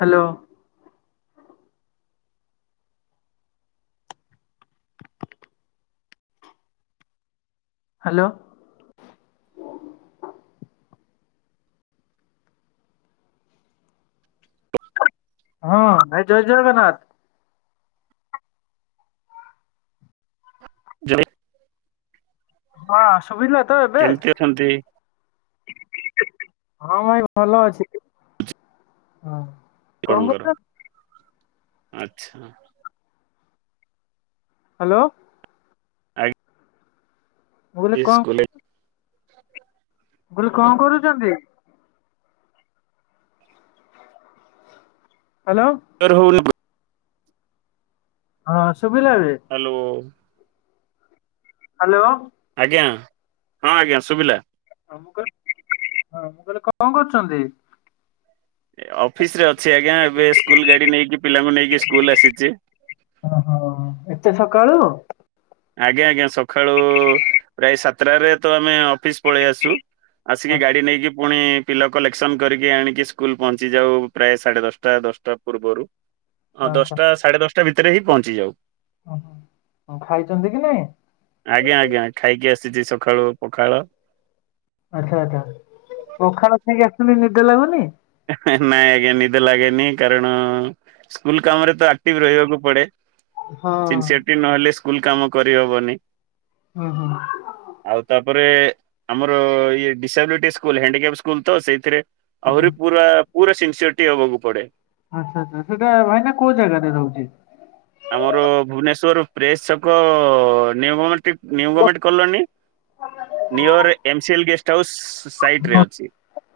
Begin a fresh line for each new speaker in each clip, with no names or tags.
Hello. Hello. ହଁ ଭାଇ ଜୟ ଜଗନ୍ନାଥ।
ଜୟ
ହଁ ଶୁଭିଲା ତ ଏବେ?
କେମିତି ଅଛନ୍ତି
ହଁ ଭାଇ ଭଲ ଅଛି। ହଁ। କଣ
ଆପଣଙ୍କର?
କରୁଛନ୍ତି
ଆଚ୍ଛା।
ହାଲୋ।
ଆ
ମୁଁ କହିଲି
ଡିସ୍
କଣ
ସ୍କୁଲେ
ମୁଁ କହିଲି କଣ କରୁଛନ୍ତି? ହ୍ୟାଲୋ
ତୋର ହୋଉନି ପ୍ରା
ହଁ। ଶୁଭିଲା ଏବେ
ହ୍ୟାଲୋ।
ହାଲୋ।
ଆଜ୍ଞା। ହଁ ଆଜ୍ଞା ସୁଭିଲା।
ମୁଁ କହିଲି। ମୁଁ କହିଲି କଣ କରୁଛନ୍ତି?
ଅଫିସ ରେ ଅଛି ଆଜ୍ଞା। ଏବେ ସ୍କୁଲ ଗାଡି ନେଇକି ପିଲାଙ୍କୁ ନେଇକି ସ୍କୁଲ ଆସିଛି।
ହଁ ଏତେ ସକାଳୁ?
ଆଜ୍ଞା ଆଜ୍ଞା। ସକାଳୁ ପ୍ରାୟ ସାତଟାରେ ତ ଆମେ ଅଫିସ ପଳେଇ ଆସୁ। ଆସିକି ଗାଡି ନେଇକି ପୁଣି ପିଲା କଲେକ୍ସନ କରିକି ଆଣିକି, ସ୍କୁଲ ପହଞ୍ଚି ଯାଉ। ପ୍ରାୟ ସାଢ଼େ ଦଶଟା ଦଶଟା ପୂର୍ବରୁ। ହଁ
ଆଚ୍ଛା
ଦଶଟା ସାଢେ ଦଶଟା ଭିତରେ, ହିଁ ପହଞ୍ଚି ଯାଉ।
ଓହୋ। ଖାଇଛନ୍ତି କି ନାଇଁ
ଆଜ୍ଞା ଆଜ୍ଞା। ଖାଇକି ଆସିଛି ସକାଳୁ ପଖାଳ।
ଆଛା ଆଚ୍ଛା। ପଖାଳ ଖାଇକି ଆସିଛନ୍ତି ନିଦ ଲାଗୁନି?
ନାଇଁ ଆଜ୍ଞା। ନିଦ ଲାଗେନି, କାରଣ ସ୍କୁଲ କାମରେ ତ ଆକ୍ଟିଭ ରହିବାକୁ ପଡେ।
ହଁ
ସିନ୍ସିୟରିଟି ନହେଲେ ସ୍କୁଲ କାମ କରିହବନି।
ଓ ହୋ।
ତା ପରେ ଆମର ଇଏ ଡିସାବିଲିଟି ସ୍କୁଲ ହାଣ୍ଡିକ୍ୟାପ୍ ସ୍କୁଲ ତ ସେଇଥିରେ
ହଁ ହଁ।
ଆହୁରି ପୁରା ପୁରା ସିନ୍ସିଅରଟି ହବାକୁ ପଡେ।
ଆଚ୍ଛା ଆ୍ଛା ସେଇଟା ଭାଇନା କୋଉ ଜାଗାରେ ରହୁଛି।
ଆମର ଭୁବନେଶ୍ଵର ପ୍ରେସ ଛକ ନିଉ ଗମେଣ୍ଟିକ। New government colony near MCL guest house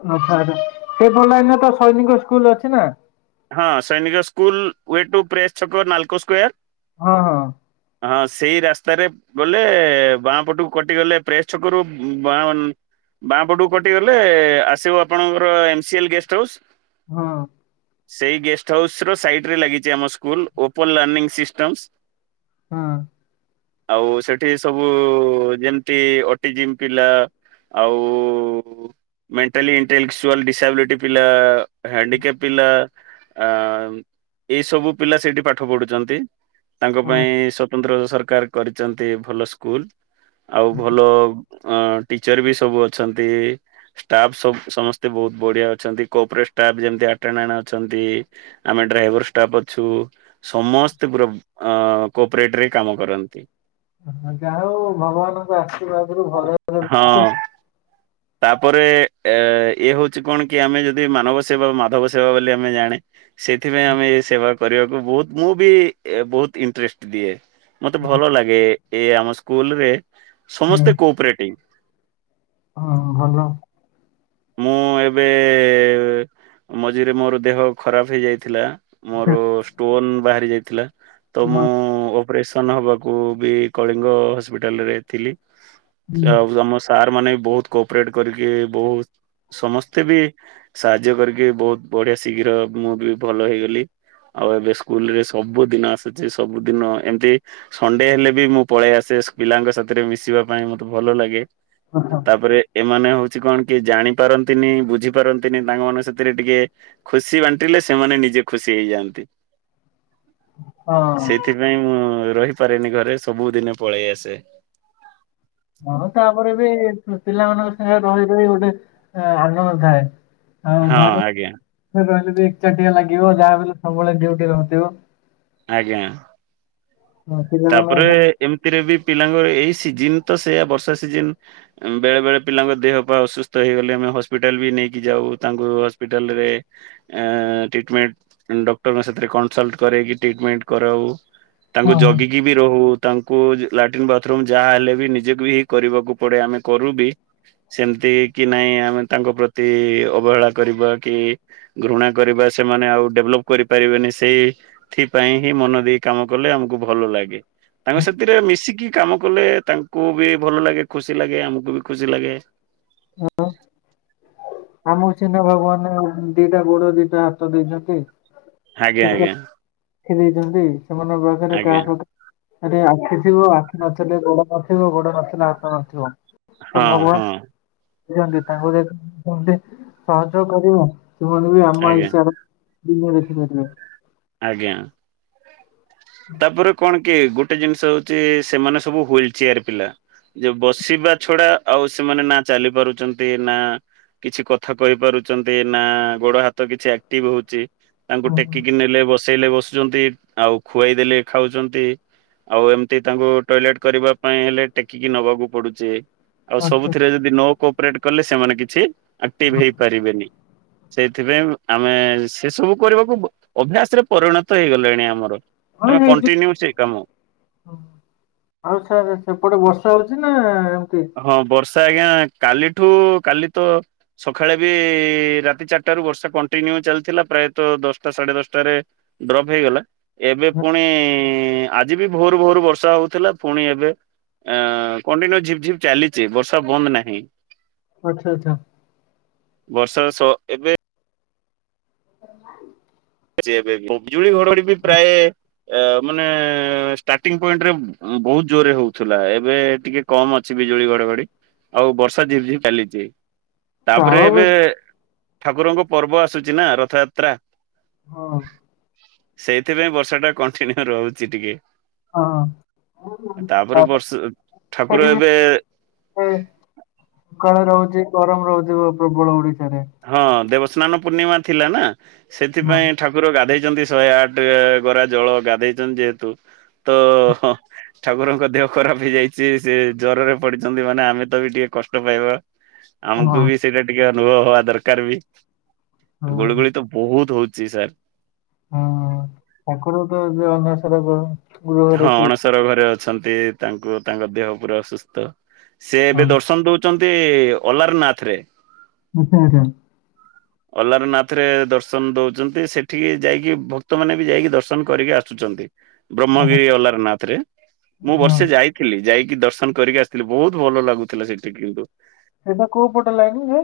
ସେପଟ ଲାଇନ ରେ ତ ସୈନିକ ସ୍କୁଲ ଅଛି ନା
ହଁ Sainik school way to press ଛକ ନାଲକୋ ସ୍କୋୟାର
ହଁ ହଁ
ହଁ ସେଇ ରାସ୍ତାରେ ଗଲେ ବାଁ ପଟୁକୁ କଟି ଗଲେ ପ୍ରେସ୍ ଛକରୁ ବାଁ ବାଁପଟକୁ କଟି ଗଲେ ଆସିବ ଆପଣଙ୍କର ଏମସିଏଲ ଗେଷ୍ଟ ହାଉସ୍
ହଁ
ସେଇ ଗେଷ୍ଟ ହାଉସ ର ସାଇଟ ରେ ଲାଗିଛି ଆମ ସ୍କୁଲ ଓପନ ଲାର୍ଣିଂ ସିଷ୍ଟମସ
ହଁ
ଆଉ ସେଠି ସବୁ ଯେମିତି ଅଟିଜିିମ୍ ପିଲା ଆଉ ମେଣ୍ଟାଲି ଇଣ୍ଟେଲେକ୍ଚୁଆଲ ଡିସାବିଲିଟି ପିଲା ହ୍ୟାଣ୍ଡିକେପ୍ ପିଲା ଆ ଏଇ ସବୁ ପିଲା ସେଇଠି ପାଠ ପଢୁଛନ୍ତି ତାଙ୍କ ପାଇଁ ସ୍ଵତନ୍ତ୍ର ସରକାର କରିଛନ୍ତି ଭଲ ସ୍କୁଲ ଆଉ ଭଲ ଅ ଟିଚର ବି ସବୁ ଅଛନ୍ତି ଷ୍ଟାଫ୍ ସ ସମସ୍ତେ ବହୁତ ବଢିଆ ଅଛନ୍ତି କୋପ୍ରେଟଷ୍ଟାପ୍ ଯେମିତି ଆଟେନାନା ଅଛନ୍ତି ଆମେ ଡ୍ରାଇଭର ଷ୍ଟାପ୍ ଅଛୁ ସମସ୍ତେ ପୁରା କୋପ୍ରେଟରେ କାମ କରନ୍ତି।
ହ ଯା ହଉ ଭଗବାନଙ୍କ ଆଶୀର୍ବାଦରୁ ଘରେ
ହଁ।
ରୁ
ତାପରେ ଅ ଇଏ ହଉଛି କଣ କି ଆମେ ଯଦି ମାନବ ସେବା ମାଧବ ସେବା ବୋଲି ଆମେ ଜାଣେ ସେଥିପାଇଁ ଆମେ ଏ ସେବା କରିବାକୁ ବହୁତ ମୁଁ ବି ବହୁତ ଇଣ୍ଟରେଷ୍ଟ ଦିଏ। ମତେ ଭଲ ଲାଗେ ଏ ଆମ ସ୍କୁଲରେ
ହଁ
ସମସ୍ତେ କୋପ୍ରେଟିଭ
ହଁ ଭଲ
ମୁଁ ଏବେଏ ମଝିରେ ମୋର ଦେହ ଖରାପ ହେଇଯାଇଥିଲା ମୋର ଷ୍ଟୋନ ବାହାରି ଯାଇଥିଲା ତ ମୁଁ ଅପରେସନ ହବାକୁ ବି କଳିଙ୍ଗ ହସ୍ପିଟାଲରେ ଥିଲି। ଆଉ ଆମ ସାର୍ ମାନେବି ବହୁତ କୋପରେଟ କରିକି ବହୁତ ସମସ୍ତେ ବି ସାହାଯ୍ୟ କରିକି ବହୁତ ବଢିଆ ଶୀଘ୍ର ମୁଁ ବି ଭଲ ହେଇଗଲି। ଆଉ ଏବେ ସ୍କୁଲ ରେ ସବୁ ଦିନ ଆସୁଛି ସବୁ ଦିନ ଏମତି ସଣ୍ଡେ ହେଲେ ବି ମୁଁ ପଳେଇ ଆସେ ପିଲାଙ୍କ ସାଥିରେ ମିଶିବା ପାଇଁ ମତେ ଭଲ ଲାଗେ ତାପରେ ଏମାନେ ହଉ କଣ କି ଜାଣି ପାରନ୍ତିନି ବୁଝି ପାରନ୍ତିନି ତାଙ୍କ ମାନ ସେଥିରେ ଟିକେ ଖୁସି ବାଣ୍ଟିଲେ ସେମାନେ ନିଜେ ଖୁସି ହେଇଯାଆନ୍ତି।
[inaudible] ହଁ।
ସେଇଥିପାଇଁ ମୁଁ ରହିପାରେନି ଘରେ ସବୁ ଦିନେ ପଳେଇ ଆସେ
ହଁ ତାପରେ ବି ପିଲାମାନଙ୍କ ସାଙ୍ଗରେ ରହି ରହି ଗୋଟେ ଆନନ୍ଦ ଥାଏ। ଆଉ
ହଁ
ଘର
ଆଜ୍ଞା
ରହିଲେ ବି ଏକ ଚାଟିଆ ଲାଗିବ ଯାହାଲେ ସବୁବେଳେ ଡିଉଟି ରହୁଥିବ।
ଆଜ୍ଞା।
ହଁ
ତାପରେ
ପିଲାମାନଙ୍କୁ
ଏମିତିରେ ବି ପିଲାଙ୍କର ଏଇ ସିଜିନ୍ ତ ସେଆା ବର୍ଷା ସିଜନ ବେଳେ ବେଳେ ପିଲାଙ୍କ ଦେହ ପା ଅସୁସ୍ଥ ହେଇଗଲେ ଆମେ ହସ୍ପିଟାଲ ବି ନେଇକି ଯାଉ। କୁ ତାଙ୍କୁ ହସ୍ପିଟାଲରେ ଏଁ ଟିଟିମେଣ୍ଟ ଡକ୍ଟରଙ୍କ ସାଥିରେ କନ୍‌ସଲପ୍ଟ କରେଇକି ଟି ଟିଟିମେଣ୍ଟ କରାଉ ତାଙ୍କୁ
ହଁ ହଁ।
ଯଗିକି ହଉ ତାଙ୍କୁ ଲାଟିନ୍ ବାଥରୁମ ଯାହାହେଲେ ବି ନିଜେକୁ ହିଁ କରିବାକୁ ପଡେ ଆମେ କରୁ ବି। ସେମିତି କି ନାଇଁ ଆମେ ତାଙ୍କ ପ୍ରତି ଅବହେଳା କରିବା କି ଘୃଣା କରିବା ସେମ ମାନେ ଆଉ ଡେଭଲପ କରିପାରିବେନି ସେଇଥିପାଇ ହିଁ ମନ ଦେଇ କାମ କଲେ ଆମକୁ ଭଲ ଲାଗେ ଗେ। ତାଙ୍କ ସାଥିରେ ମିଶିକି କାମ କଲେ ତାଙ୍କୁ ବି ଭଲ ଲାଗେ ଖୁସି ଲାଗେ ଆମକୁ ବି ଖୁସି ଲାଗେ।
ହଁ। ଆମକୁ ସିନା ଭାଗବନେ ଦିଟା ଗୋଡ଼, ଦିଟା ହାତ ଦେଇ ଚନ୍ତି।
ଆଜ୍ଞା ଆଜ୍ଞା।
ଚନ୍ତି ସେମାନଙ୍କ ପାଖରେ କାହା
ଆଜ୍ଞା
ପା--ରେ ଆଖି ଥିବ ଆଖି ନଥିଲେ ଗୋଡ ନଥିବ, ଗୋଡ ନଥିଲେ ହାତ ନଥିବ।
ହଁ ହଁ!
ଚନ୍ତି ତାଙ୍କୁ ଯେମ ସହଯୋଗ କରିବ। ସେମାନେ ବି ଆମ
ଆଜ୍ଞା
ଇସା [unintelligible]
ଆଜ୍ଞା। ତାପରେ କ'ଣ କି ଗୋଟେ ଜିନ୍‌ଷ ହଉଛି, ସେମାନେ ସବୁ ହ୍ୱିଲ୍ ଚିୟାର ପିଲା। ଯେ ବସିବା ଛଡା ଆଉ ସେମାନେ ନା ଚାଲି ପାରୁଚନ୍ତି। ନା କିଛି କଥା କହି ପାରୁଚନ୍ତି, ନା ଗୋଡ ହାତ କିଛି ଆକ୍ଟିଭ୍‌ ହଉଛି। ତାଙ୍କୁ
ହୁଁ ହୁଁ
ଟେକିକି ନେଲେ ବସେଇଲେ ବସୁଛନ୍ତି, ଆଉ ଖୁଏଇ ଦେଲେ ଖାଉଚନ୍ତି। ଆଉ ଏମତି ତାଙ୍କୁ ଟଏଲେଟ୍ କରିବା, ପାଇଁ ହେଲେ ଟେକିକି ନବାକୁ ପଡୁଚି। ଆଉ
ଆଚ୍ଛା।
ସବୁଥିରେ ଯଦି ନଅ କୋପ୍ରେଟେ କଲେ, ସେମାନେ କିଛି ଆକ୍ଟିଭ୍ ହେଇ ପାରିବେନି। ସେଇଥି ପାଇଁ ଆମେ ସେ ସବୁ କରିବାକୁ, ଅଭ୍ୟାସ୍‌ ରେ ପରିଣତ ହେଇ ଗଲାଣି ଆମର। ଆମେ କଣ୍ଟିନ୍ୟୁ ସେଇ କାମ
ଆଉ ସାର୍ ସେପଟେ ବର୍ଷା ହଉ? ନା। ଏମିତି?
ହଁ! ବର୍ଷ ତ ଆଜ୍ଞା, କାଲିଠୁ କାଲି ତ ସଖାଳେ ବି ରାତି ଚାରିଟାରୁ ବର୍ଷା କଣ୍ଟିନ୍ୟୁ ଚାଲିଥିଲା ପ୍ରାଏତ ଦଶଟା ସାଢ଼େ ଦଶଟାରେ ଡ୍ରପ୍ ହେଇଗଲା। ଏବେ ପୁଣି ଆଜି ବି ଭୋରୁ ଭୋରୁ ବର୍ଷା ହଉଥିଲା। ପୁଣି ଏବେ ଆଁ କଣ୍ଟିନ୍ୟୁ ଝିପ୍ ଝିପ୍ ଚାଲିଚି ବର୍ଷା ବନ୍ଦ ନାହିଁ।
ଅଚ୍ଛା ଚ୍ଛା।
ବର୍ଷା ସ ଏବେ ବିଜୁଳି ଘଡଘଡି ବି ପ୍ରାଏ ମାନେ ଷ୍ଟାଟିଙ୍ଗ୍ ପଏଣ୍ଟ୍ ରେ ବହୁତ୍‌ ଜୋରେ ହଉଥିଲା। ଏବେ ଟିକେ କମ୍ ଅଛି, ବିଜୁଳି ଘଡଘଡି। ଆଉ ବର୍ଷା ଝିପ୍ ଝିପ୍ ଚାଲିଚି। ତା'ପରେ
କାଳ
ଏବେ
ବୈଶାଖୀ
ଠାକୁରଙ୍କ ପର୍ବ ଆସୁଚି ନା ରଥଯାତ୍ରା।
ହଁ!
ସେଇଥିପାଇଁ ବର୍ଷା ଟା କଣ୍ଟିନ୍ୟୁ ରହୁଚି ଟିକେ।
ହଁ!
ତାପରେ
ହଁ।
ବର୍ଷ ଠାକୁର ଏବେ
କାଳେ ରହୁଛି ଗରମ ରହୁଥିବ ପ୍ରବଳ ଓଡିଶାରେ।
ହଁ! ଦେବସ୍ନାନ ପୂର୍ଣ୍ଣିମା ଥିଲା ନା।
ହଁ
ସେଥିପାଇଁ ଠାକୁର ଗାଧେଇ ଚନ୍ତି, ଶହେ ଆଠେ ଗରା ଜଳ ଗାଧେଇଚନ୍ତି। ଯେହେତୁ ତ ଠାକୁରଙ୍କ ଦେହ ଖରାପ ହେଇଯାଇଚି, ସେ ଜର ରେ ପଡିଚନ୍ତି। ମାନେ ଆମେ ତ ବି ଟିକେ କଷ୍ଟ ପାଇବା। ଆମକୁ
ହଁ।
ବି ସେଇଟା ଟିକେ ଅନୁଭବ ହବା, ଦରକାର ବି।
ହଁ
ଗୁଳ୍ଗୁଳି ତ ବହୁତ୍ ହଉଚି ସାର୍।
ହୁଁ! ଠାକୁର ତ ଏବେ ଅନସର ଗୃହରେ
ହଁ!
ଥିବେ।
ଅଣସର ଘରେ ଅଛନ୍ତି। ତାଙ୍କୁ ତାଙ୍କ ଦେହ ପୁରା ଅସୁସ୍ଥ। ସେ
ହଁ
ଏବେ ଦର୍ଶନ ଦଉଚନ୍ତି ଅଲାରନାଥ୍ ରେ।
ଆଚ୍ଛା ଆଚ୍ଛା।
ଅଲାରନାଥ୍ ରେ ଦର୍ଶନ ଦଉଚନ୍ତି। ସେଠିକି ଯାଇକି ଭକ୍ତ ମାନେ ବି ଯାଇକି ଦର୍ଶନ କରିକି ଆସୁ ସୁଚନ୍ତି,
ଓହୋ,
ବ୍ରହ୍ମଗିରି ଅଲାରନାଥ ରେ ମୁଁ
ହଁ
ବର୍ଷେ ଯାଇଥିଲି। ଯାଇ ଦର୍ଶନ କରିକି ଆସ୍‌ଥିଲି, ବହୁତ୍ ଭଲ ଲାଗୁଥିଲା ସେଠି କିନ୍ତୁ।
ସେଟା କଉ ପଟ ଲାଇନ୍ ହେ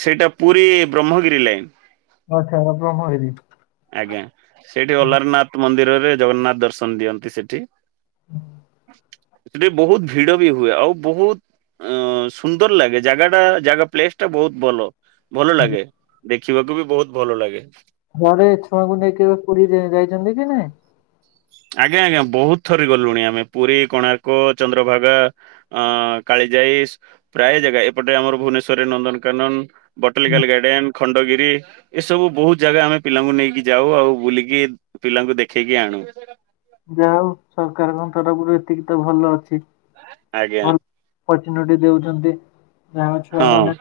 ସେଇଟା ପୁରୀ ବ୍ରହ୍ମଗିରି ଲାଇନ୍।
ଆଚ୍ଛା, ବ୍ରହ୍ମଗିରି।
ଆଜ୍ଞା। ସେଇଠି ଅଲାରନାଥ୍ ମନ୍ଦିରରେ ଜଗନ୍ନାଥ ଦର୍ଶନ ଦିଅନ୍ତି ସେଠି। ସେଠି ବହୁତ ଭିଡ ବି ହୁଏ ଆଉ ବହୁତ ଅ ସୁନ୍ଦର ଲାଗେ ଜାଗା ଟା ଜାଗା ପ୍ଲେସ ଟା ବହୁତ ଭଲ। ଭଲ ଲାଗେ ଦେଖିବାକୁ ବି ବହୁତ ଭଲ ଲାଗେ।
ଘରେ ଛୁଆଙ୍କୁ ନେଇ କେବେ ପୁରୀ ଯା- ଯାଇଛନ୍ତି ନାଇଁ।
ଆଜ୍ଞା ଆଜ୍ଞା ବହୁତ ଥର ଗଲୁଣି ଆମେ ପୁରୀ, କୋଣାର୍କ, ଚନ୍ଦ୍ରଭାଗା ଆ କାଳି ପ୍ରାୟ ଜାଗା ଏପଟେ ଆମର ଭୁବନେଶ୍ଵରରେ ନନ୍ଦନକାନନ
ନା।
ବଟାନିକାଲ ଗାର୍ଡେନ ଖଣ୍ଡଗିରି ଏସବୁ ବହୁତ ଜାଗା ଆମେ ପିଲାଙ୍କୁ ନେଇକି ଯାଉ ଆଉ ବୁଲିକି ପିଲାଙ୍କୁ ଦେଖେଇକି ଆଣୁ।
ଯା ହଉ ସରକାରଙ୍କ ତରଫରୁ ଏତିକି ତ ଭଲ ଅଛି।
ଆଜ୍ଞା।
ଭଲ [unintelligible] ଦଉଛନ୍ତି ଯାହା ଛୁଆ
ହଁ
ମାନେ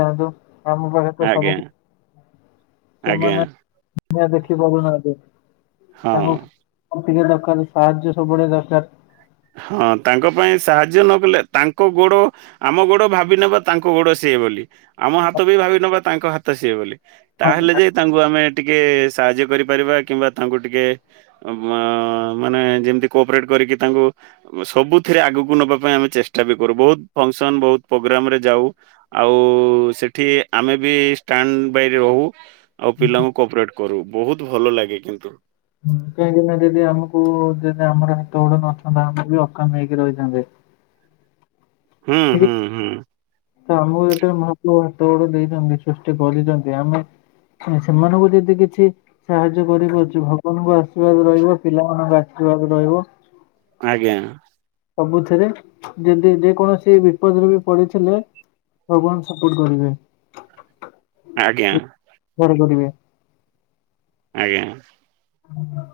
ଯାଆନ୍ତୁ। ଆମ ପାଖରେ ତ ସବୁ
ଆଜ୍ଞା
କି
ଆଜ୍ଞା।
ଛୁଆ ଦେଖି ପାରୁନାହାନ୍ତି।
ହଁ।
ତାଙ୍କୁ ଟିକେ ଦରକାର ସାହାଯ୍ୟ ସବୁବେଳେ ଦରକାର।
ହଁ ତାଙ୍କ ପାଇଁ ସାହାଯ୍ୟ ନ କଲେ ତାଙ୍କ ଗୋଡ ଆମ ଗୋଡ ଭାବିିନବ ତାଙ୍କ ଗୋଡ ସେ ସେ ବୋଲି ଆମ ହାତ ବି ଭାବି ନବା ତାଙ୍କ ହାତ ସିଏ ବୋଲି
ହଁ,
ତାହେଲେ ଯାଇ ତାଙ୍କୁ ଆମେ ଟିକେ ସାହାଯ୍ୟ କରିପାରିବା କିମ୍ବା ତାଙ୍କୁ ଟିକେ ମାନେ ଯେମିତି କୋପରେଟ୍ କ ଟି କରିକି ତାଙ୍କୁ ସବୁଥିରେ ଆଗକୁ ନବା ପାଇଁ ଆମେ ଚେଷ୍ଟା ବି କରୁ ବହୁତ ଫଙ୍କସନ ବହୁତ ପ୍ରୋଗ୍ରାମ ରେ ଯାଉ। ଆଉ ସେଠି ଆମେ ବି ଷ୍ଟାଣ୍ଡ ବାଏରେ ରହୁ। ଆଉ ପିଲାଙ୍କୁ କୋପରେଟ କରୁ ବହୁତ ଭଲ ଲାଗେ କିନ୍ତୁ।
ହୁଁ କାହିଁକି ନା ଯଦି ଆମକୁ ଯଦି ଆମର ହାତ ଗୋଡ ନଥାନ୍ତା ଆମକୁ ବି ଅକାମ ହେଇକି ରହିଥାନ୍ତେ। [inaudible]
ହୁଁ
[unintelligible]
ହୁଁ ହୁଁ
ତ ଆମକୁ ଯେତେବେଳେ ମହାପ୍ରଭୁ ହାତ ଗୋଡ ଦେଇଛନ୍ତି, ସୃଷ୍ଟି କରିଛନ୍ତି ଆମେ ସେମାନଙ୍କୁ ଯଦି କିଛି ସାହାଯ୍ୟ କରିପାରୁଛି ଭଗବାନଙ୍କ ଆଶୀର୍ବାଦ ରହିବ ପିଲାମାନଙ୍କ ଆଶୀ ଦେଖିବାକୁ ରହିବ।
ଆଜ୍ଞା।
ସବୁଥିରେ ଯଦି ଯେକୌଣସି ସେ ବିପଦରେ ବି ପଡିଥିଲେ ଭଗବାନ ସପୋର୍ଟ କରିବେ।
ଆଜ୍ଞା।
କରିପାରିବେ।
ଆଜ୍ଞା।
ହୁଁ।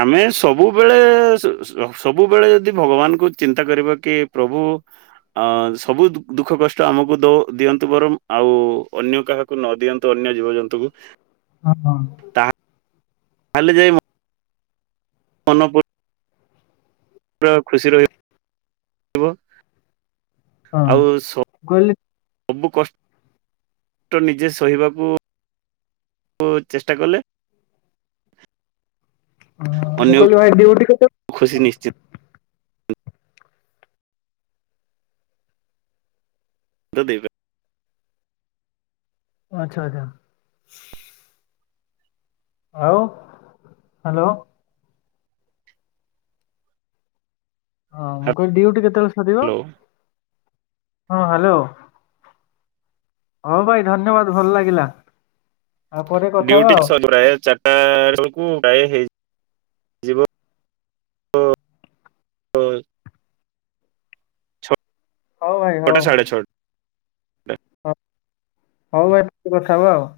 ଆମେ ସବୁବେଳେ ସବୁବେଳେ ଯଦି ଭଗବାନଙ୍କୁ ଚିନ୍ତା କରିବା କି ପ୍ରଭୁ ଅ ସବୁ ଦୁଃଖ କଷ୍ଟ ଆମକୁ ଦଉ ଦିଅନ୍ତୁ ବରଂ, ଆଉ ଅନ୍ୟ କାହାକୁ ନ ଦିଅନ୍ତୁ ଅନ୍ୟ ଜୀବଜନ୍ତୁଙ୍କୁ
ହଁ।
ତାହେଲେ ଯାଇ ମୁଁ ମନ ପୁରା ଖୁସି ରହିବ।
ହଁ
ଆଉ
ମୁଁ କହିଲି
ସବୁ କଷ୍ଟ ନିଜେ ସହିବାକୁ କୁ ଚେଷ୍ଟା କଲେ।
ମୁଁ
ଅନ୍ୟକୁ
କହିଲି ଭାଇ ଦିଉଟି
ଖୁସି
କେତଳେ?
ନିଶ୍ଚିନ୍ତ ଏବେ
ଆଚ୍ଛା ଆଚ୍ଛା। ଆଉ ହାଲୋ। ହଁ ମୁଁ କହିଲି ଡିଉଟି କେତେବେଳେ ସରିବ
ହ୍ୟାଲୋ
ହଁ ହାଲୋ। ହଁ ଭାଇ ଧନ୍ୟବାଦ ଭଲ ଲାଗିଲା। ଆଉ ପରେ କଥା ହବା
ଡ୍ୟୁଟି
ଆଉ
ସ ପ୍ରାୟ ଚାରିଟା ବେଳକୁ ପ୍ରାୟ ହେଇ ଜିଵ ତ ଛ
ହୋଉ ଭାଇ ହୋଉ ହ ହଉ ଭାଇ କଥା ହବା ଆଉ